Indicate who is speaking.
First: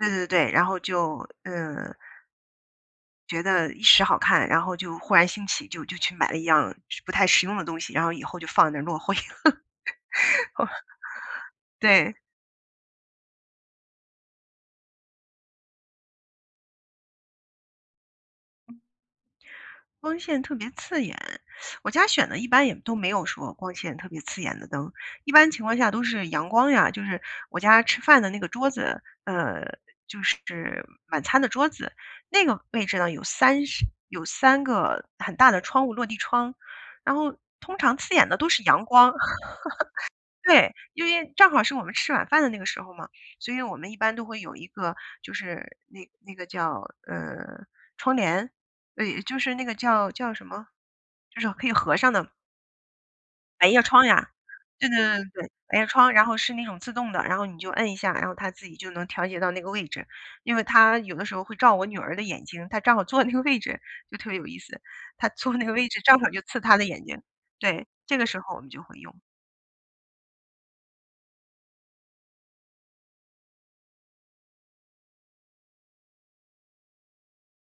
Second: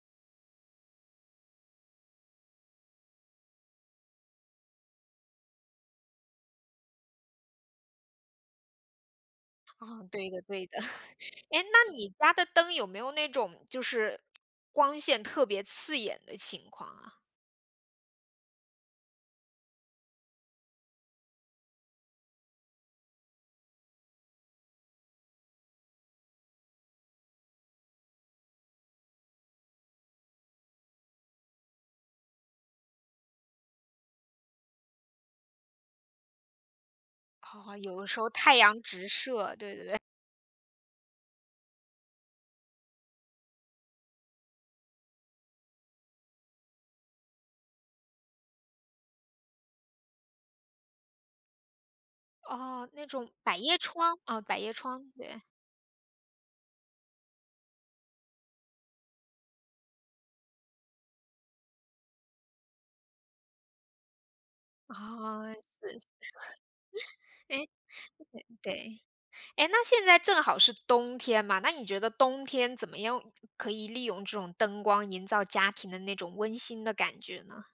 Speaker 1: 对对对，然后就嗯。觉得一时好看，然后就忽然兴起，就就去买了一样儿实不太实用的东西，然后以后就放那儿落灰。
Speaker 2: 哦，对的 对
Speaker 1: 哦
Speaker 2: 的，诶，那你
Speaker 1: 对。
Speaker 2: 家的灯有没有那种，就是光线特别刺眼的情况啊？
Speaker 1: 光线特别刺眼，我家选的一般也都没有说光线特别刺眼的灯，一般情况下都是阳光呀，就是我家吃饭的那个桌子，呃，就是晚餐的桌子，那个位置呢，有3是有3个很大的窗户，落地窗。然后通
Speaker 2: 哦，
Speaker 1: 常
Speaker 2: 有的
Speaker 1: 刺
Speaker 2: 时
Speaker 1: 眼
Speaker 2: 候
Speaker 1: 的都
Speaker 2: 太
Speaker 1: 是
Speaker 2: 阳
Speaker 1: 阳
Speaker 2: 直
Speaker 1: 光。
Speaker 2: 射，对对对，哎
Speaker 1: 对，因为正好是我们吃晚饭的那个时候嘛，所以我们一般都会有一个，就是那那个叫，呃，窗帘，哎，就是那个叫叫什么？就是可以合上的。
Speaker 2: 哦，那种百
Speaker 1: 百
Speaker 2: 叶
Speaker 1: 叶窗
Speaker 2: 窗
Speaker 1: 呀？
Speaker 2: 哦，百叶
Speaker 1: 对对
Speaker 2: 窗，
Speaker 1: 对对
Speaker 2: 对。
Speaker 1: 对，百叶窗，然后是那种自动的，然后你就摁一下，然后它自己就能调节到那个位置，因为它有的时候会照我女儿的眼睛，她正好坐在那个位置，就特别有意思，她
Speaker 2: 哦，
Speaker 1: 坐
Speaker 2: 是。
Speaker 1: 那个位置 正好就刺她的眼睛，
Speaker 2: 诶，
Speaker 1: 对，这个时候我们
Speaker 2: 对。
Speaker 1: 就会用。
Speaker 2: 诶，那现在正好是冬天嘛，那你觉得冬天怎么用可以利用这种灯光营造家庭的那种温馨的感觉呢？